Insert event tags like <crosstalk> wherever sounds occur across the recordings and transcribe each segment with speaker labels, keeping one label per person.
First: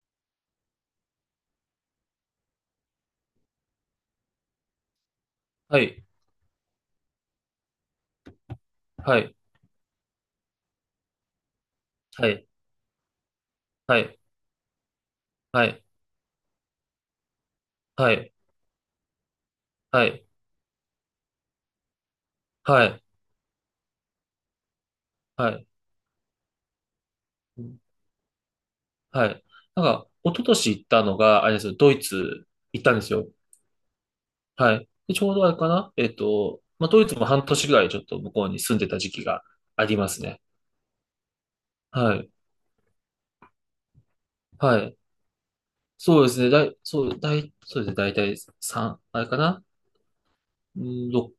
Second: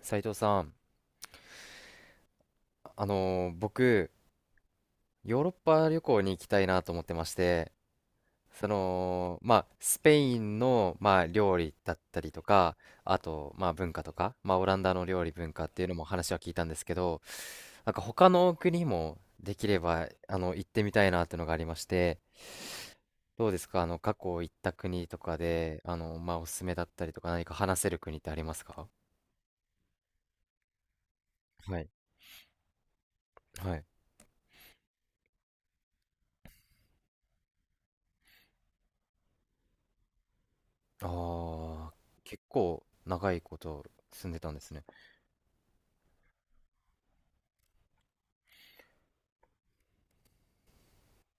Speaker 1: 斉藤さん、僕、ヨーロッ
Speaker 2: は
Speaker 1: パ旅
Speaker 2: い、
Speaker 1: 行に行きたいなと思ってまして、
Speaker 2: はい、
Speaker 1: まあ、スペインの、まあ、料理だった
Speaker 2: は
Speaker 1: りと
Speaker 2: い、
Speaker 1: か、あと、まあ、文
Speaker 2: は
Speaker 1: 化と
Speaker 2: い、
Speaker 1: か、まあ、オランダの料理文
Speaker 2: は
Speaker 1: 化って
Speaker 2: い、
Speaker 1: いうのも話は聞いたんですけど、なんか
Speaker 2: は
Speaker 1: 他
Speaker 2: い、
Speaker 1: の国もできれ
Speaker 2: は
Speaker 1: ば、
Speaker 2: い、
Speaker 1: 行ってみたいなっていうのがありまして、
Speaker 2: はい、
Speaker 1: どうですか、過去行った国とか
Speaker 2: はい、
Speaker 1: で、まあ、おすすめだったりとか、何か
Speaker 2: う
Speaker 1: 話
Speaker 2: ん、
Speaker 1: せる国ってありますか？
Speaker 2: はい。なんか、一昨年行ったのが、あれですよ、
Speaker 1: はい。
Speaker 2: ドイツ行ったんですよ。
Speaker 1: はい。
Speaker 2: はい。で、ちょうどあれかなまあ、ドイツも半年ぐらいちょっと向こうに住んでた時期がありますね。
Speaker 1: ああ、
Speaker 2: はい、
Speaker 1: 結構長いこと住んでたんです
Speaker 2: は
Speaker 1: ね。
Speaker 2: い。そうですね、だい、そう、だい、そうですね、だいたい3、あれかなうん、ろ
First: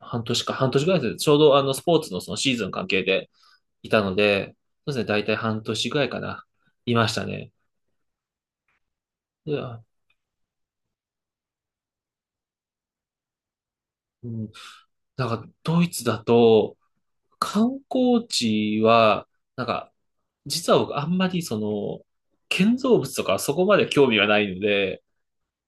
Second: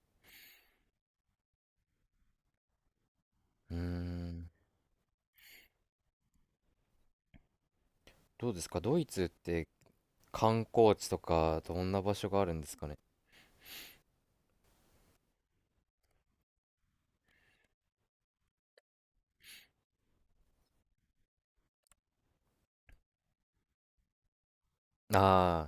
Speaker 2: 半年ぐらいですね。ちょうどスポーツのそのシーズン関係で
Speaker 1: うー
Speaker 2: いたの
Speaker 1: ん、
Speaker 2: で、そうですね、だいたい半年ぐらいかな。いましたね。
Speaker 1: どうですか、ドイツっ
Speaker 2: い
Speaker 1: て
Speaker 2: や、
Speaker 1: 観光地とかどんな場所があるんですかね。
Speaker 2: うん、なんかドイツだと観光地は、なんか実は僕あんまりその建造物とかそこまで興味がないので、
Speaker 1: あ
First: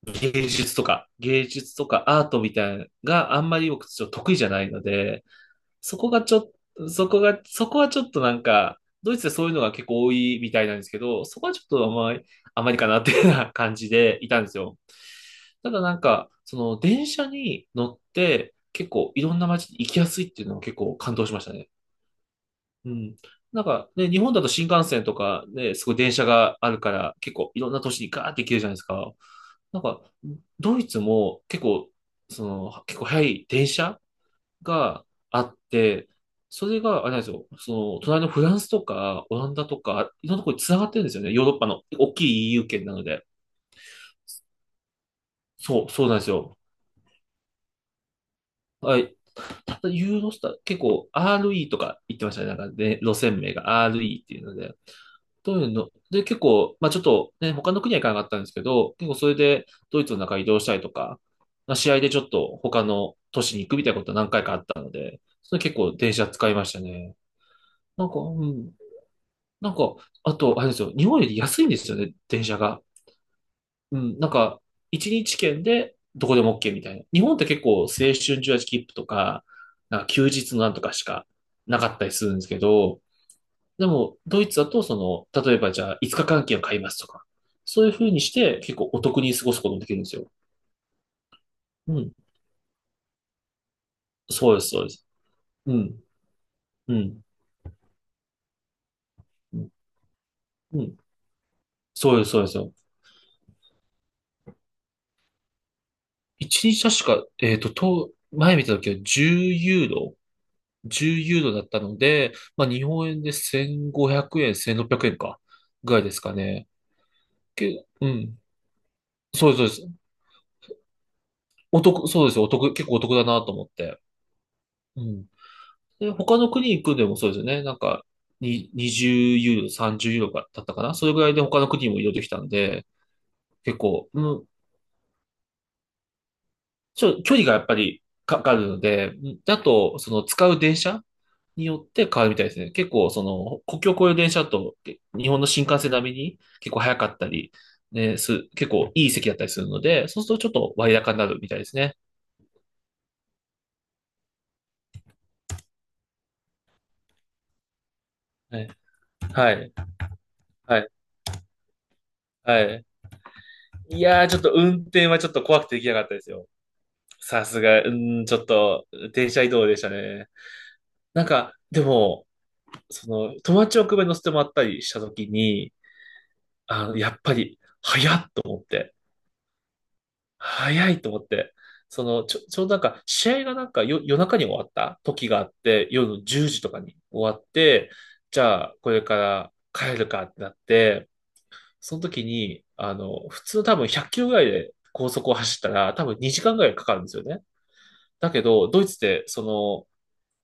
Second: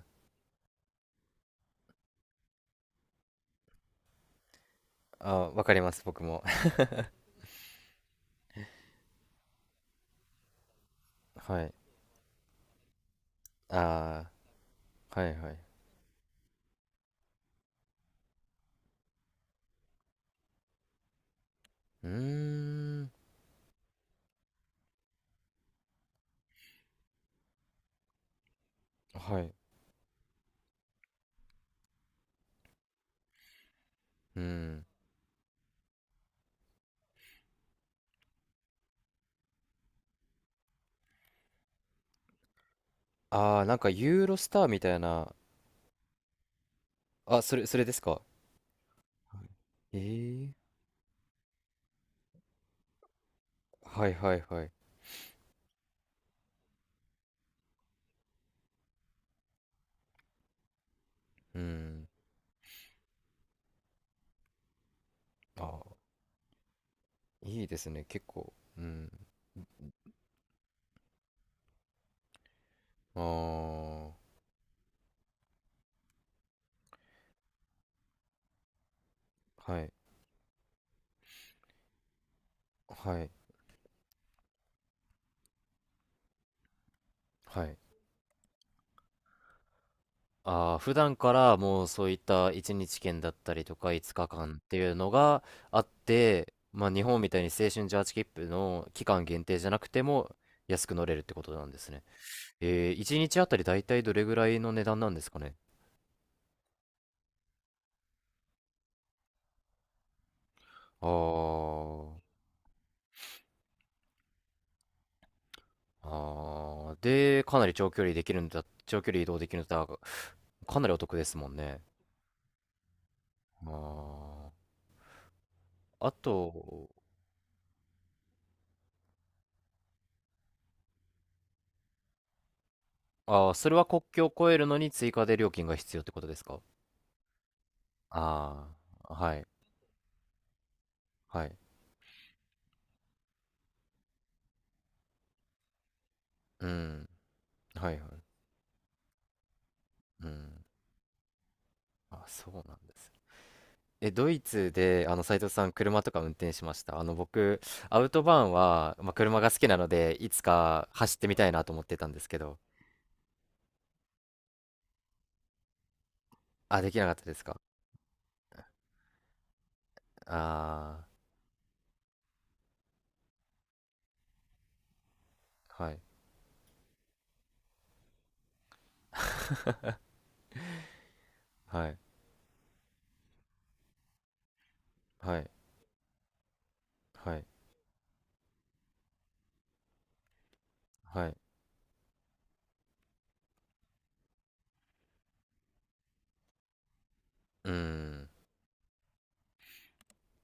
Speaker 1: ー、
Speaker 2: 芸術とかアートみたいなのがあんまり僕ちょっと得意じゃないので、
Speaker 1: あー、わかりま
Speaker 2: そ
Speaker 1: す、
Speaker 2: こ
Speaker 1: 僕
Speaker 2: がちょ
Speaker 1: も。
Speaker 2: っと、そこが、そこはちょっとなんか、ドイツでそういうのが結構多いみたいなんですけど、
Speaker 1: <laughs>
Speaker 2: そこはち
Speaker 1: は
Speaker 2: ょっ
Speaker 1: い。
Speaker 2: とあまり、あまりかなっていうような感じでい
Speaker 1: あ
Speaker 2: たんですよ。
Speaker 1: あ、はいはい。
Speaker 2: ただなんか、その電車に乗って結構いろんな街に行きやすいっていうのは結構感動しましたね。
Speaker 1: うー
Speaker 2: う
Speaker 1: ん、
Speaker 2: ん。なんかね、日本だと新幹線とかね、すごい電車があるから結構いろんな都市にガーって行けるじゃないですか。
Speaker 1: はい。
Speaker 2: なんか、ドイツも結構早い電車
Speaker 1: うん。
Speaker 2: があって、それが、あれなんですよ、その、隣のフランスとか、オランダとか、いろんなところに繋がってるんですよね。ヨーロッパの大きい EU 圏なので。
Speaker 1: ああ、なんかユーロスターみたいな。
Speaker 2: そう、そうなんですよ。
Speaker 1: あ、それですか？
Speaker 2: はい。
Speaker 1: はい。
Speaker 2: ただ、ユーロスター、結構 RE とか言ってましたね。なんかね、路線名が
Speaker 1: はい
Speaker 2: RE っ
Speaker 1: は
Speaker 2: て
Speaker 1: い
Speaker 2: いうの
Speaker 1: はい。
Speaker 2: で。どういうので、結構、まあちょっとね、他の国は行かなかったんですけど、結構それでドイツの中移動したりとか、
Speaker 1: う
Speaker 2: まあ、試合
Speaker 1: ん。
Speaker 2: でちょっと他の都市に行くみたいなことは何回かあったので、それ
Speaker 1: あ
Speaker 2: 結構電車使いましたね。
Speaker 1: ー、いいですね、
Speaker 2: なんか、
Speaker 1: 結
Speaker 2: う
Speaker 1: 構。
Speaker 2: ん。
Speaker 1: うん。
Speaker 2: なんか、あと、あれですよ、日本より安いんですよね、電車が。
Speaker 1: あ
Speaker 2: うん、
Speaker 1: あ、
Speaker 2: なんか、一日券でどこでも OK みたいな。日本って結構青春18切符とか、
Speaker 1: はい、
Speaker 2: なんか休日のなんとかしかなかったりするんですけど、
Speaker 1: はい、
Speaker 2: でも、ドイツだと、その、例えばじゃあ5日間券を買いますとか、
Speaker 1: はい。
Speaker 2: そういう風にして結構お得に過ごすこともできるんですよ。
Speaker 1: ああ、普段からもう
Speaker 2: う
Speaker 1: そう
Speaker 2: ん、
Speaker 1: いった1日券だったりとか5日
Speaker 2: そう
Speaker 1: 間っ
Speaker 2: です、
Speaker 1: て
Speaker 2: そう
Speaker 1: い
Speaker 2: で
Speaker 1: う
Speaker 2: す。
Speaker 1: のが
Speaker 2: う
Speaker 1: あっ
Speaker 2: ん、
Speaker 1: て、まあ
Speaker 2: う
Speaker 1: 日本
Speaker 2: ん、
Speaker 1: みたいに青春18切符の期間限定
Speaker 2: う
Speaker 1: じゃ
Speaker 2: ん、
Speaker 1: なくても
Speaker 2: う
Speaker 1: 安く
Speaker 2: ん、
Speaker 1: 乗れるってことなんですね。
Speaker 2: そうです、そうですよ。
Speaker 1: 1日あたりだいたいどれぐらいの値段なんですかね。
Speaker 2: 一日確か、前見た時は10ユーロ
Speaker 1: あ
Speaker 2: 10ユーロだったの
Speaker 1: ー、
Speaker 2: で、まあ、日本円で1500円、1600円か、ぐらいですかね。
Speaker 1: あー、で、かなり
Speaker 2: うん。
Speaker 1: 長距離移動で
Speaker 2: そ
Speaker 1: き
Speaker 2: う
Speaker 1: るん
Speaker 2: です、
Speaker 1: だ
Speaker 2: そ
Speaker 1: っ
Speaker 2: うで
Speaker 1: たら、
Speaker 2: す。
Speaker 1: かなりお得ですもん
Speaker 2: お
Speaker 1: ね。
Speaker 2: 得、そうですよ。お得、結構お得だなと思って。
Speaker 1: あ
Speaker 2: うん。
Speaker 1: あ、
Speaker 2: で、
Speaker 1: あ
Speaker 2: 他の国行
Speaker 1: と、
Speaker 2: くんでもそうですよね。なんか、20ユーロ、30ユーロだったかな。それぐらいで他の国も移動できたんで、
Speaker 1: それ
Speaker 2: 結
Speaker 1: は国
Speaker 2: 構、う
Speaker 1: 境を
Speaker 2: ん、
Speaker 1: 越えるのに追加で料金が必要ってことですか？
Speaker 2: 距離がやっぱりかかる
Speaker 1: あ
Speaker 2: ので、
Speaker 1: あー、はい。
Speaker 2: あと、その使う電車
Speaker 1: はい。
Speaker 2: によって変わるみたいですね。結構、その、国境を越える電車だと、日本の新幹線並みに
Speaker 1: う
Speaker 2: 結構早か
Speaker 1: ん。
Speaker 2: ったり、
Speaker 1: はいはい。
Speaker 2: ね、結構いい席だったりするので、そう
Speaker 1: う
Speaker 2: するとちょっ
Speaker 1: ん。
Speaker 2: と割高になるみたいですね。
Speaker 1: あ、そうなんですね。ドイツで、斉藤さん、車とか運転しました？僕、アウトバーン
Speaker 2: はい
Speaker 1: は、まあ、車が
Speaker 2: は
Speaker 1: 好き
Speaker 2: い。
Speaker 1: なので、いつ
Speaker 2: は
Speaker 1: か
Speaker 2: い。
Speaker 1: 走ってみたいなと思ってたんですけど。
Speaker 2: はい。いやー、ちょっと運転はちょっと怖くてできなかったですよ。
Speaker 1: あ、できなかったです
Speaker 2: さ
Speaker 1: か？
Speaker 2: すが、うん、ちょっと、電車移動でしたね。
Speaker 1: あ
Speaker 2: なんか、でも、その、友達を車に乗せてもらったりしたときに、
Speaker 1: あー、はい、
Speaker 2: やっぱり、早っと思って、早いと思って、
Speaker 1: はい、
Speaker 2: その、ちょうどなんか、試合がなんか夜、夜中に終わった時
Speaker 1: は
Speaker 2: があ
Speaker 1: い、
Speaker 2: って、夜の10時とかに終
Speaker 1: は
Speaker 2: わ
Speaker 1: い、
Speaker 2: って、じゃあ、これから帰るかってなって、
Speaker 1: はい。
Speaker 2: その時に、普通多分100キロぐらいで高速を走ったら、多分2時間ぐらいかかるんですよね。
Speaker 1: うん、
Speaker 2: だけど、ドイツで、そ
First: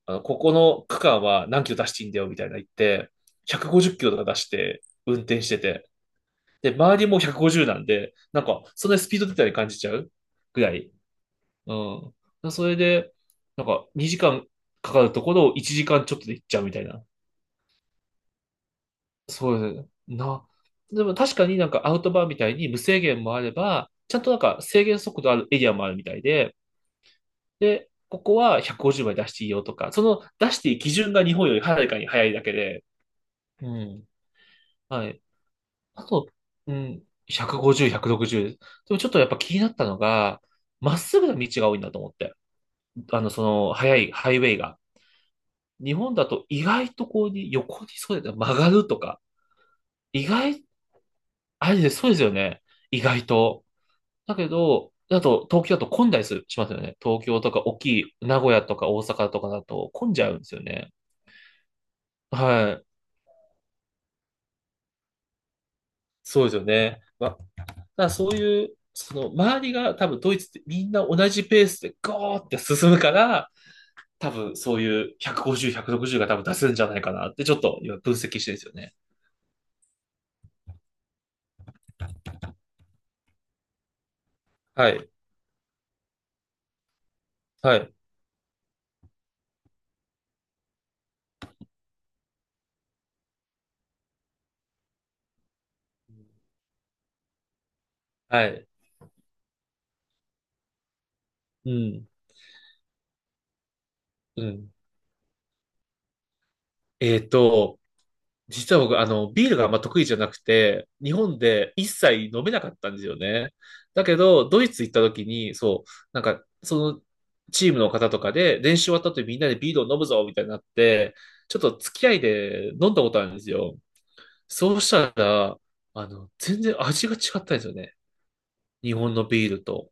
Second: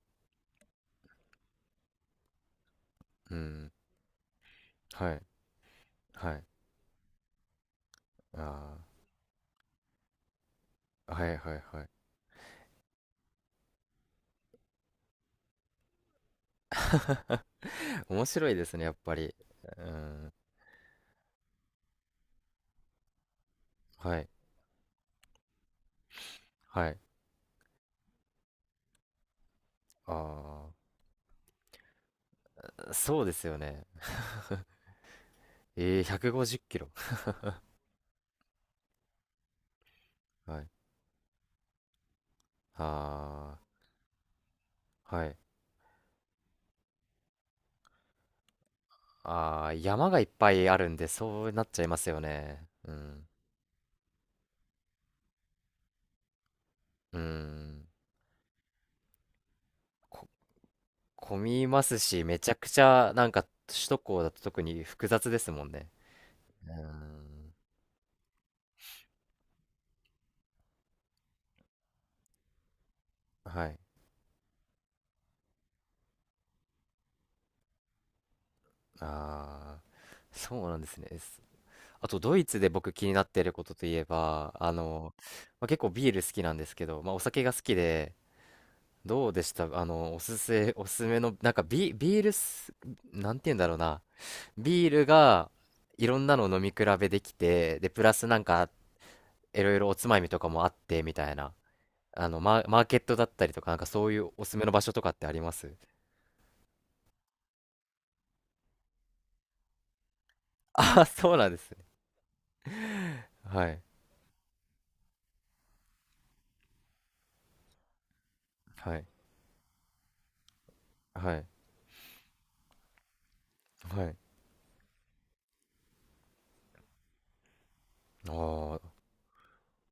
Speaker 2: の、ここの区間は何キロ出していいんだよ、みたいな言って、
Speaker 1: う
Speaker 2: 150
Speaker 1: ん、
Speaker 2: キロとか出して、
Speaker 1: は
Speaker 2: 運
Speaker 1: い、
Speaker 2: 転してて、
Speaker 1: はい。
Speaker 2: で、周りも150なんで、なんか、
Speaker 1: あ
Speaker 2: そんなにスピード出たり感じちゃうぐらい。
Speaker 1: あ、はい、はい、
Speaker 2: う
Speaker 1: はい。
Speaker 2: ん。それで、なんか、2時間かかるところを1時間ちょっとで行っちゃうみたいな。
Speaker 1: <laughs> 面白いですね、やっぱり。
Speaker 2: そう
Speaker 1: う
Speaker 2: ですね
Speaker 1: ん、
Speaker 2: な。でも確かになんかアウトバーみたいに無制限もあれば、ち
Speaker 1: は
Speaker 2: ゃん
Speaker 1: い、
Speaker 2: となんか制限速度あるエリアもあるみたいで、
Speaker 1: はい。
Speaker 2: で、ここは150まで出していいよとか、その出していい
Speaker 1: あ
Speaker 2: 基準が日本よりはるかに早いだけで、
Speaker 1: あ、そうですよ
Speaker 2: う
Speaker 1: ね。
Speaker 2: ん。はい。
Speaker 1: えー、
Speaker 2: あと、
Speaker 1: 150キ
Speaker 2: う
Speaker 1: ロ。
Speaker 2: ん、150、160。でもちょっとやっぱ気になったのが、
Speaker 1: はい。
Speaker 2: まっすぐな道が多いんだと思って。そ
Speaker 1: あ
Speaker 2: の、速いハイウェイが。
Speaker 1: ー、はい。
Speaker 2: 日本だと意外とこうに横にそうだよね曲がるとか。
Speaker 1: あー、山がいっ
Speaker 2: 意
Speaker 1: ぱ
Speaker 2: 外、
Speaker 1: いあるんで、そうなっ
Speaker 2: あ
Speaker 1: ち
Speaker 2: れ
Speaker 1: ゃい
Speaker 2: で
Speaker 1: ます
Speaker 2: そうで
Speaker 1: よ
Speaker 2: すよね。
Speaker 1: ね。う
Speaker 2: 意
Speaker 1: ん。
Speaker 2: 外と。だけど東京だと混んだりする、しますよね。
Speaker 1: う
Speaker 2: 東京とか大き
Speaker 1: ん。
Speaker 2: い名古屋とか大阪とかだと混んじ
Speaker 1: こ、
Speaker 2: ゃうんですよね。
Speaker 1: 混みますし、めちゃく
Speaker 2: は
Speaker 1: ち
Speaker 2: い。
Speaker 1: ゃ、なんか、首都高だと特に複雑ですもんね。
Speaker 2: そうですよ
Speaker 1: う
Speaker 2: ね。まあ、
Speaker 1: ん。
Speaker 2: だからそういう、その周りが多分ドイツってみんな同じペースでゴーって進むから、
Speaker 1: はい。
Speaker 2: 多分そういう150、160が多分出せるんじゃないかなってちょっと今分析してるんですよね。
Speaker 1: あー、そうなんですね。あと、ドイツで僕気になっていることといえば、
Speaker 2: はい。
Speaker 1: まあ、結構ビール好きなんですけど、まあ、お酒が好き
Speaker 2: はい。
Speaker 1: で、どうでした？おすすめの、なんかビールす、なんて言うんだろうな。ビールが、いろんなのを飲み比べできて、で、プラスなん
Speaker 2: はい。
Speaker 1: か、いろいろおつまみとかもあって、みたいな。
Speaker 2: うん。
Speaker 1: マーケットだったりとか、なんかそういう
Speaker 2: う
Speaker 1: おすすめの
Speaker 2: ん。
Speaker 1: 場所とかってあります？
Speaker 2: えっと、実は僕、ビールがあんま得意じゃなく
Speaker 1: <laughs>
Speaker 2: て、
Speaker 1: あ、
Speaker 2: 日
Speaker 1: そう
Speaker 2: 本
Speaker 1: なんです
Speaker 2: で
Speaker 1: ね。
Speaker 2: 一切飲めなかったんですよね。
Speaker 1: はい。
Speaker 2: だけど、ドイツ行った時に、そう、なんか、その、チームの方とかで、練習
Speaker 1: は
Speaker 2: 終わっ
Speaker 1: い。
Speaker 2: た後にみんなでビールを飲むぞ、みたいになって、
Speaker 1: はい。
Speaker 2: ちょっと付き合いで飲んだことあるんですよ。
Speaker 1: はい。
Speaker 2: そうしたら、全然味が違ったんですよね。
Speaker 1: あ
Speaker 2: 日
Speaker 1: あ、
Speaker 2: 本のビールと。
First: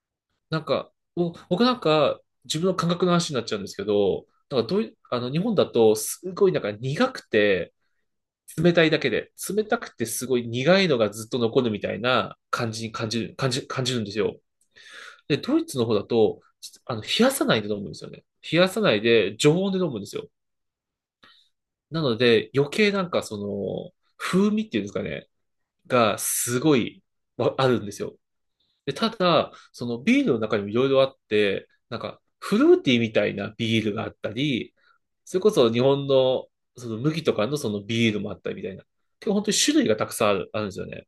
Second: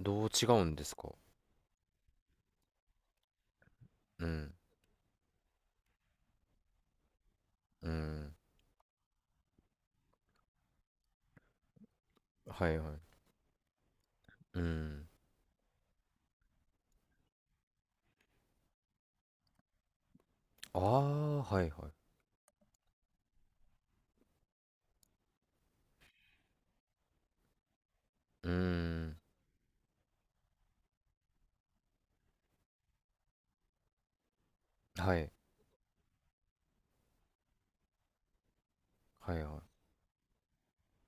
Speaker 1: どう違
Speaker 2: な
Speaker 1: う
Speaker 2: ん
Speaker 1: んで
Speaker 2: か、
Speaker 1: すか？
Speaker 2: 僕なんか、自分の感覚の話になっちゃうんですけ
Speaker 1: う
Speaker 2: ど、
Speaker 1: ん。
Speaker 2: なんかどういあの、日本だと、すごいなんか苦くて、
Speaker 1: うん。
Speaker 2: 冷たいだけで、冷たくてすごい苦いのがずっと残るみたいな
Speaker 1: は
Speaker 2: 感
Speaker 1: い
Speaker 2: じに
Speaker 1: はい。
Speaker 2: 感じる、感じ、感じるんですよ。
Speaker 1: うん。
Speaker 2: で、ドイツの方だと、冷やさないで飲むんですよね。冷やさないで、常温で飲むんですよ。
Speaker 1: ああ、はいはい。
Speaker 2: なので、余計なんかその、風味っていうんですかね、がすごいあるんですよ。
Speaker 1: う
Speaker 2: で、た
Speaker 1: ん。
Speaker 2: だ、そのビールの中にもいろいろあって、なんかフルーティーみたいなビールがあったり、
Speaker 1: はい。
Speaker 2: それこそ日本のその麦とかのそのビールもあったりみたいな。結構
Speaker 1: はい
Speaker 2: 本
Speaker 1: はい。
Speaker 2: 当に種類がたくさんあるんですよね。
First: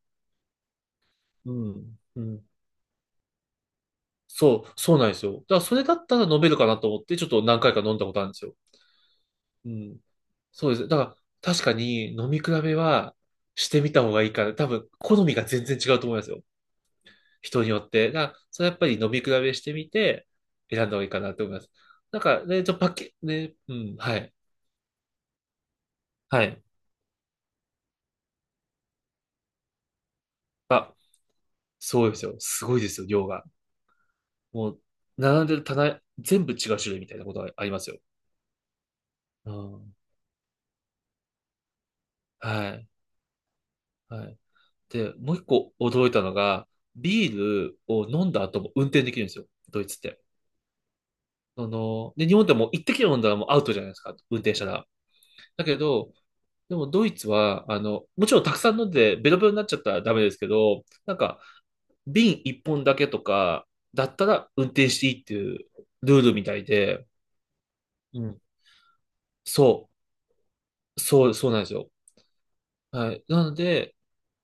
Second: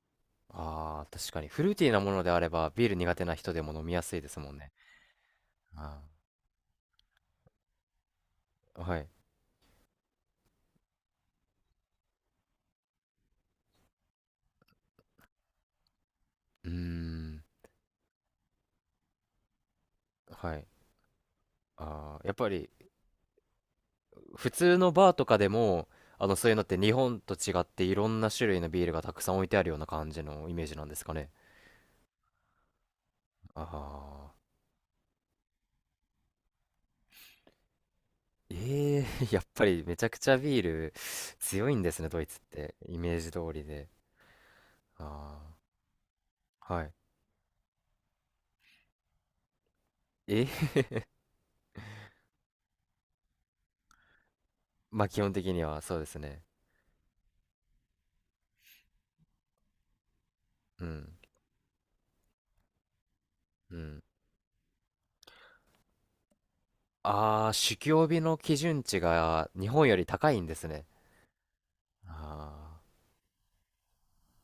Speaker 1: ああ、確かに。
Speaker 2: う
Speaker 1: フルーティーな
Speaker 2: ん。
Speaker 1: も
Speaker 2: う
Speaker 1: のであれ
Speaker 2: ん。
Speaker 1: ば、ビール苦手な人でも飲みやすいですもん
Speaker 2: そ
Speaker 1: ね。
Speaker 2: う、そうなんですよ。だからそれだった
Speaker 1: あ
Speaker 2: ら飲めるかなと思って、ちょっと何回か飲んだことあるんですよ。
Speaker 1: あ、はい。
Speaker 2: うん。そうです。だから確かに飲み比べはしてみた方がいいから、多分好みが全然違うと思いますよ。
Speaker 1: うーん、
Speaker 2: 人によって。だから、それやっぱり飲み比べしてみて、
Speaker 1: はい。
Speaker 2: 選んだ方がいいかなと思います。
Speaker 1: あ
Speaker 2: な
Speaker 1: あ、
Speaker 2: ん
Speaker 1: やっ
Speaker 2: か
Speaker 1: ぱ
Speaker 2: ね、
Speaker 1: り、
Speaker 2: ちょ、パッケ、ね、うん、はい。
Speaker 1: 普通のバーとかでも、
Speaker 2: は
Speaker 1: そういうの
Speaker 2: い。
Speaker 1: って日本と違っていろんな種類のビールがたくさん置いてあるような感じのイメージなん
Speaker 2: あ、
Speaker 1: ですかね。
Speaker 2: そうですよ。すごいですよ、量が。
Speaker 1: ああ、
Speaker 2: もう、並んでる棚、全部違う種類みたいなことがありますよ。
Speaker 1: ええー <laughs> やっ
Speaker 2: う
Speaker 1: ぱり
Speaker 2: ん。
Speaker 1: めちゃくちゃビール強いんですね、ドイツって。
Speaker 2: はい。
Speaker 1: イメージ通りで。
Speaker 2: はい。で、もう
Speaker 1: あ
Speaker 2: 一個驚いたのが、
Speaker 1: あ、はい。
Speaker 2: ビールを飲んだ後も運転できるんですよ。ドイツって。
Speaker 1: ええー
Speaker 2: で、日本でも一滴飲んだらもうアウトじゃないですか。運転したら。
Speaker 1: <laughs> まあ基本的に
Speaker 2: だけ
Speaker 1: はそうで
Speaker 2: ど、
Speaker 1: すね。
Speaker 2: でもドイツは、もちろんたくさん飲んでベロベロになっちゃったらダメですけど、
Speaker 1: うん、
Speaker 2: なんか瓶一本だけとか
Speaker 1: うん。
Speaker 2: だったら運転していいっていうルールみたいで、
Speaker 1: ああ、酒気帯び
Speaker 2: う
Speaker 1: の
Speaker 2: ん。
Speaker 1: 基準値が日本
Speaker 2: そ
Speaker 1: より高いんですね。
Speaker 2: う、そう、そうなんですよ。
Speaker 1: あ
Speaker 2: はい。なので、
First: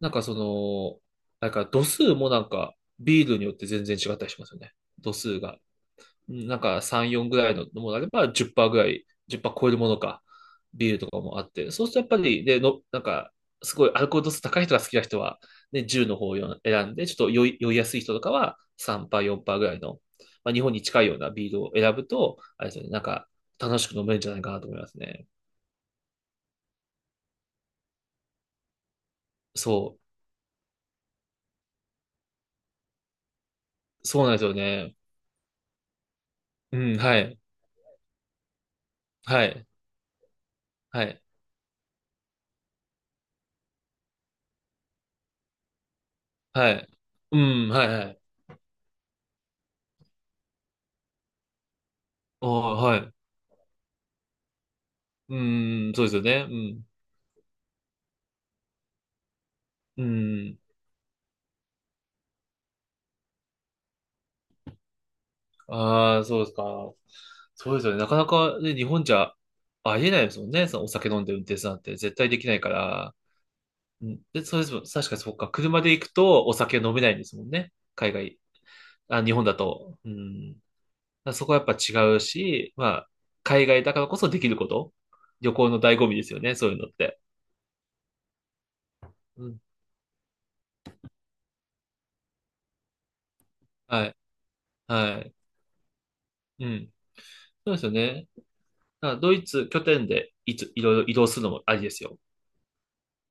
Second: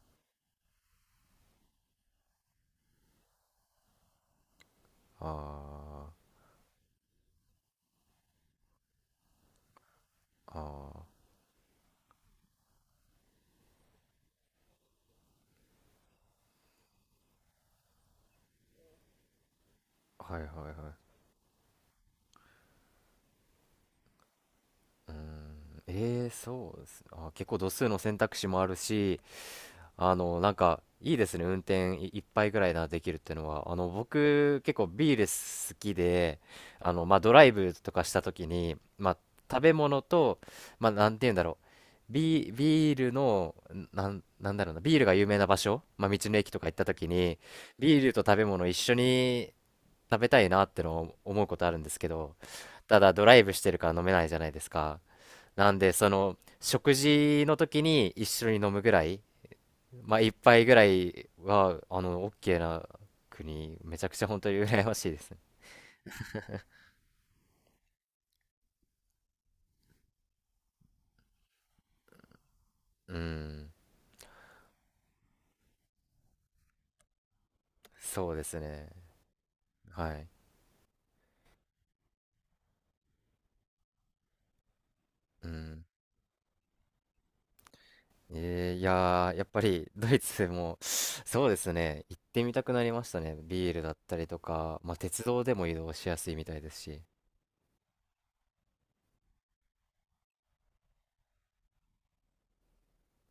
Speaker 2: なんかその、なんか度数もなんかビールによって全然違ったりしますよね。度数が。
Speaker 1: あ、
Speaker 2: なんか3、4ぐらいのものであれば10%ぐらい、10%超えるものか、
Speaker 1: あ
Speaker 2: ビ
Speaker 1: あ、
Speaker 2: ールと
Speaker 1: あ
Speaker 2: かもあって、そうするとやっぱり、なんか、すごいアルコール度数高い人が好きな人は、ね、10の方を選んで、ちょっと酔いやすい人とかは3%、4%ぐらいの、
Speaker 1: あ、はいはい
Speaker 2: まあ、日本に
Speaker 1: は
Speaker 2: 近いようなビールを選ぶと、あれですよね、なんか楽しく飲めるんじゃないかなと思います
Speaker 1: い。うー
Speaker 2: ね。
Speaker 1: ん、ええー、そうですね。あー、結構度数の選択肢もあるし、
Speaker 2: そ
Speaker 1: なんか、いいですね。運転い一杯ぐらいな、できるっていうのは。
Speaker 2: う、そうなんですよ
Speaker 1: 僕、結構
Speaker 2: ね。
Speaker 1: ビール好きで、
Speaker 2: うん、
Speaker 1: ま
Speaker 2: は
Speaker 1: あ、ド
Speaker 2: い、
Speaker 1: ライブとかした時に、まあ、
Speaker 2: は
Speaker 1: 食
Speaker 2: い、
Speaker 1: べ物と、まあ、
Speaker 2: は
Speaker 1: なん
Speaker 2: い、
Speaker 1: て言うんだろう。ビールの、なんだろうな、ビールが有名な場所、まあ、道の駅とか行っ
Speaker 2: は
Speaker 1: た
Speaker 2: い。
Speaker 1: 時
Speaker 2: う
Speaker 1: に、
Speaker 2: ん、はい、
Speaker 1: ビー
Speaker 2: は
Speaker 1: ルと
Speaker 2: い。
Speaker 1: 食べ物一緒に食べたいなってのを思うことあるんですけど、
Speaker 2: ああ、は
Speaker 1: た
Speaker 2: い。
Speaker 1: だドライブしてるから飲めないじゃないですか。
Speaker 2: う
Speaker 1: なんで、
Speaker 2: ん、そうですよね。うん、
Speaker 1: 食事の時に一緒に飲むぐらい、
Speaker 2: う
Speaker 1: まあ、一
Speaker 2: ん。
Speaker 1: 杯ぐらいは、オッケーな国、めちゃくちゃ本当に羨ましいですね。
Speaker 2: ああ、そうですか。そうですよね。なかなかね、日本じゃありえないですもんね。そのお酒飲んで運転するなんて絶対できないから。
Speaker 1: うん、
Speaker 2: うんで、そうですもん。確かにそっか。車で行くとお酒飲めないんですもんね。海
Speaker 1: そう
Speaker 2: 外。
Speaker 1: ですね。
Speaker 2: あ、日本だと。う
Speaker 1: はい。
Speaker 2: ん。だからそこはやっぱ違うし、まあ、海外だからこそできること。
Speaker 1: う
Speaker 2: 旅行の
Speaker 1: ん。
Speaker 2: 醍醐味ですよね。そういうのって。
Speaker 1: いやー、やっ
Speaker 2: う
Speaker 1: ぱ
Speaker 2: ん。
Speaker 1: りドイツも、そうですね、行ってみたくなりましたね。ビールだっ
Speaker 2: は
Speaker 1: た
Speaker 2: い。
Speaker 1: りとか、まあ、
Speaker 2: は
Speaker 1: 鉄
Speaker 2: い。
Speaker 1: 道でも移動しやすいみたい
Speaker 2: う
Speaker 1: です
Speaker 2: ん。
Speaker 1: し。
Speaker 2: そうですよね。だからドイツ拠点でいろいろ移動するのもありですよ。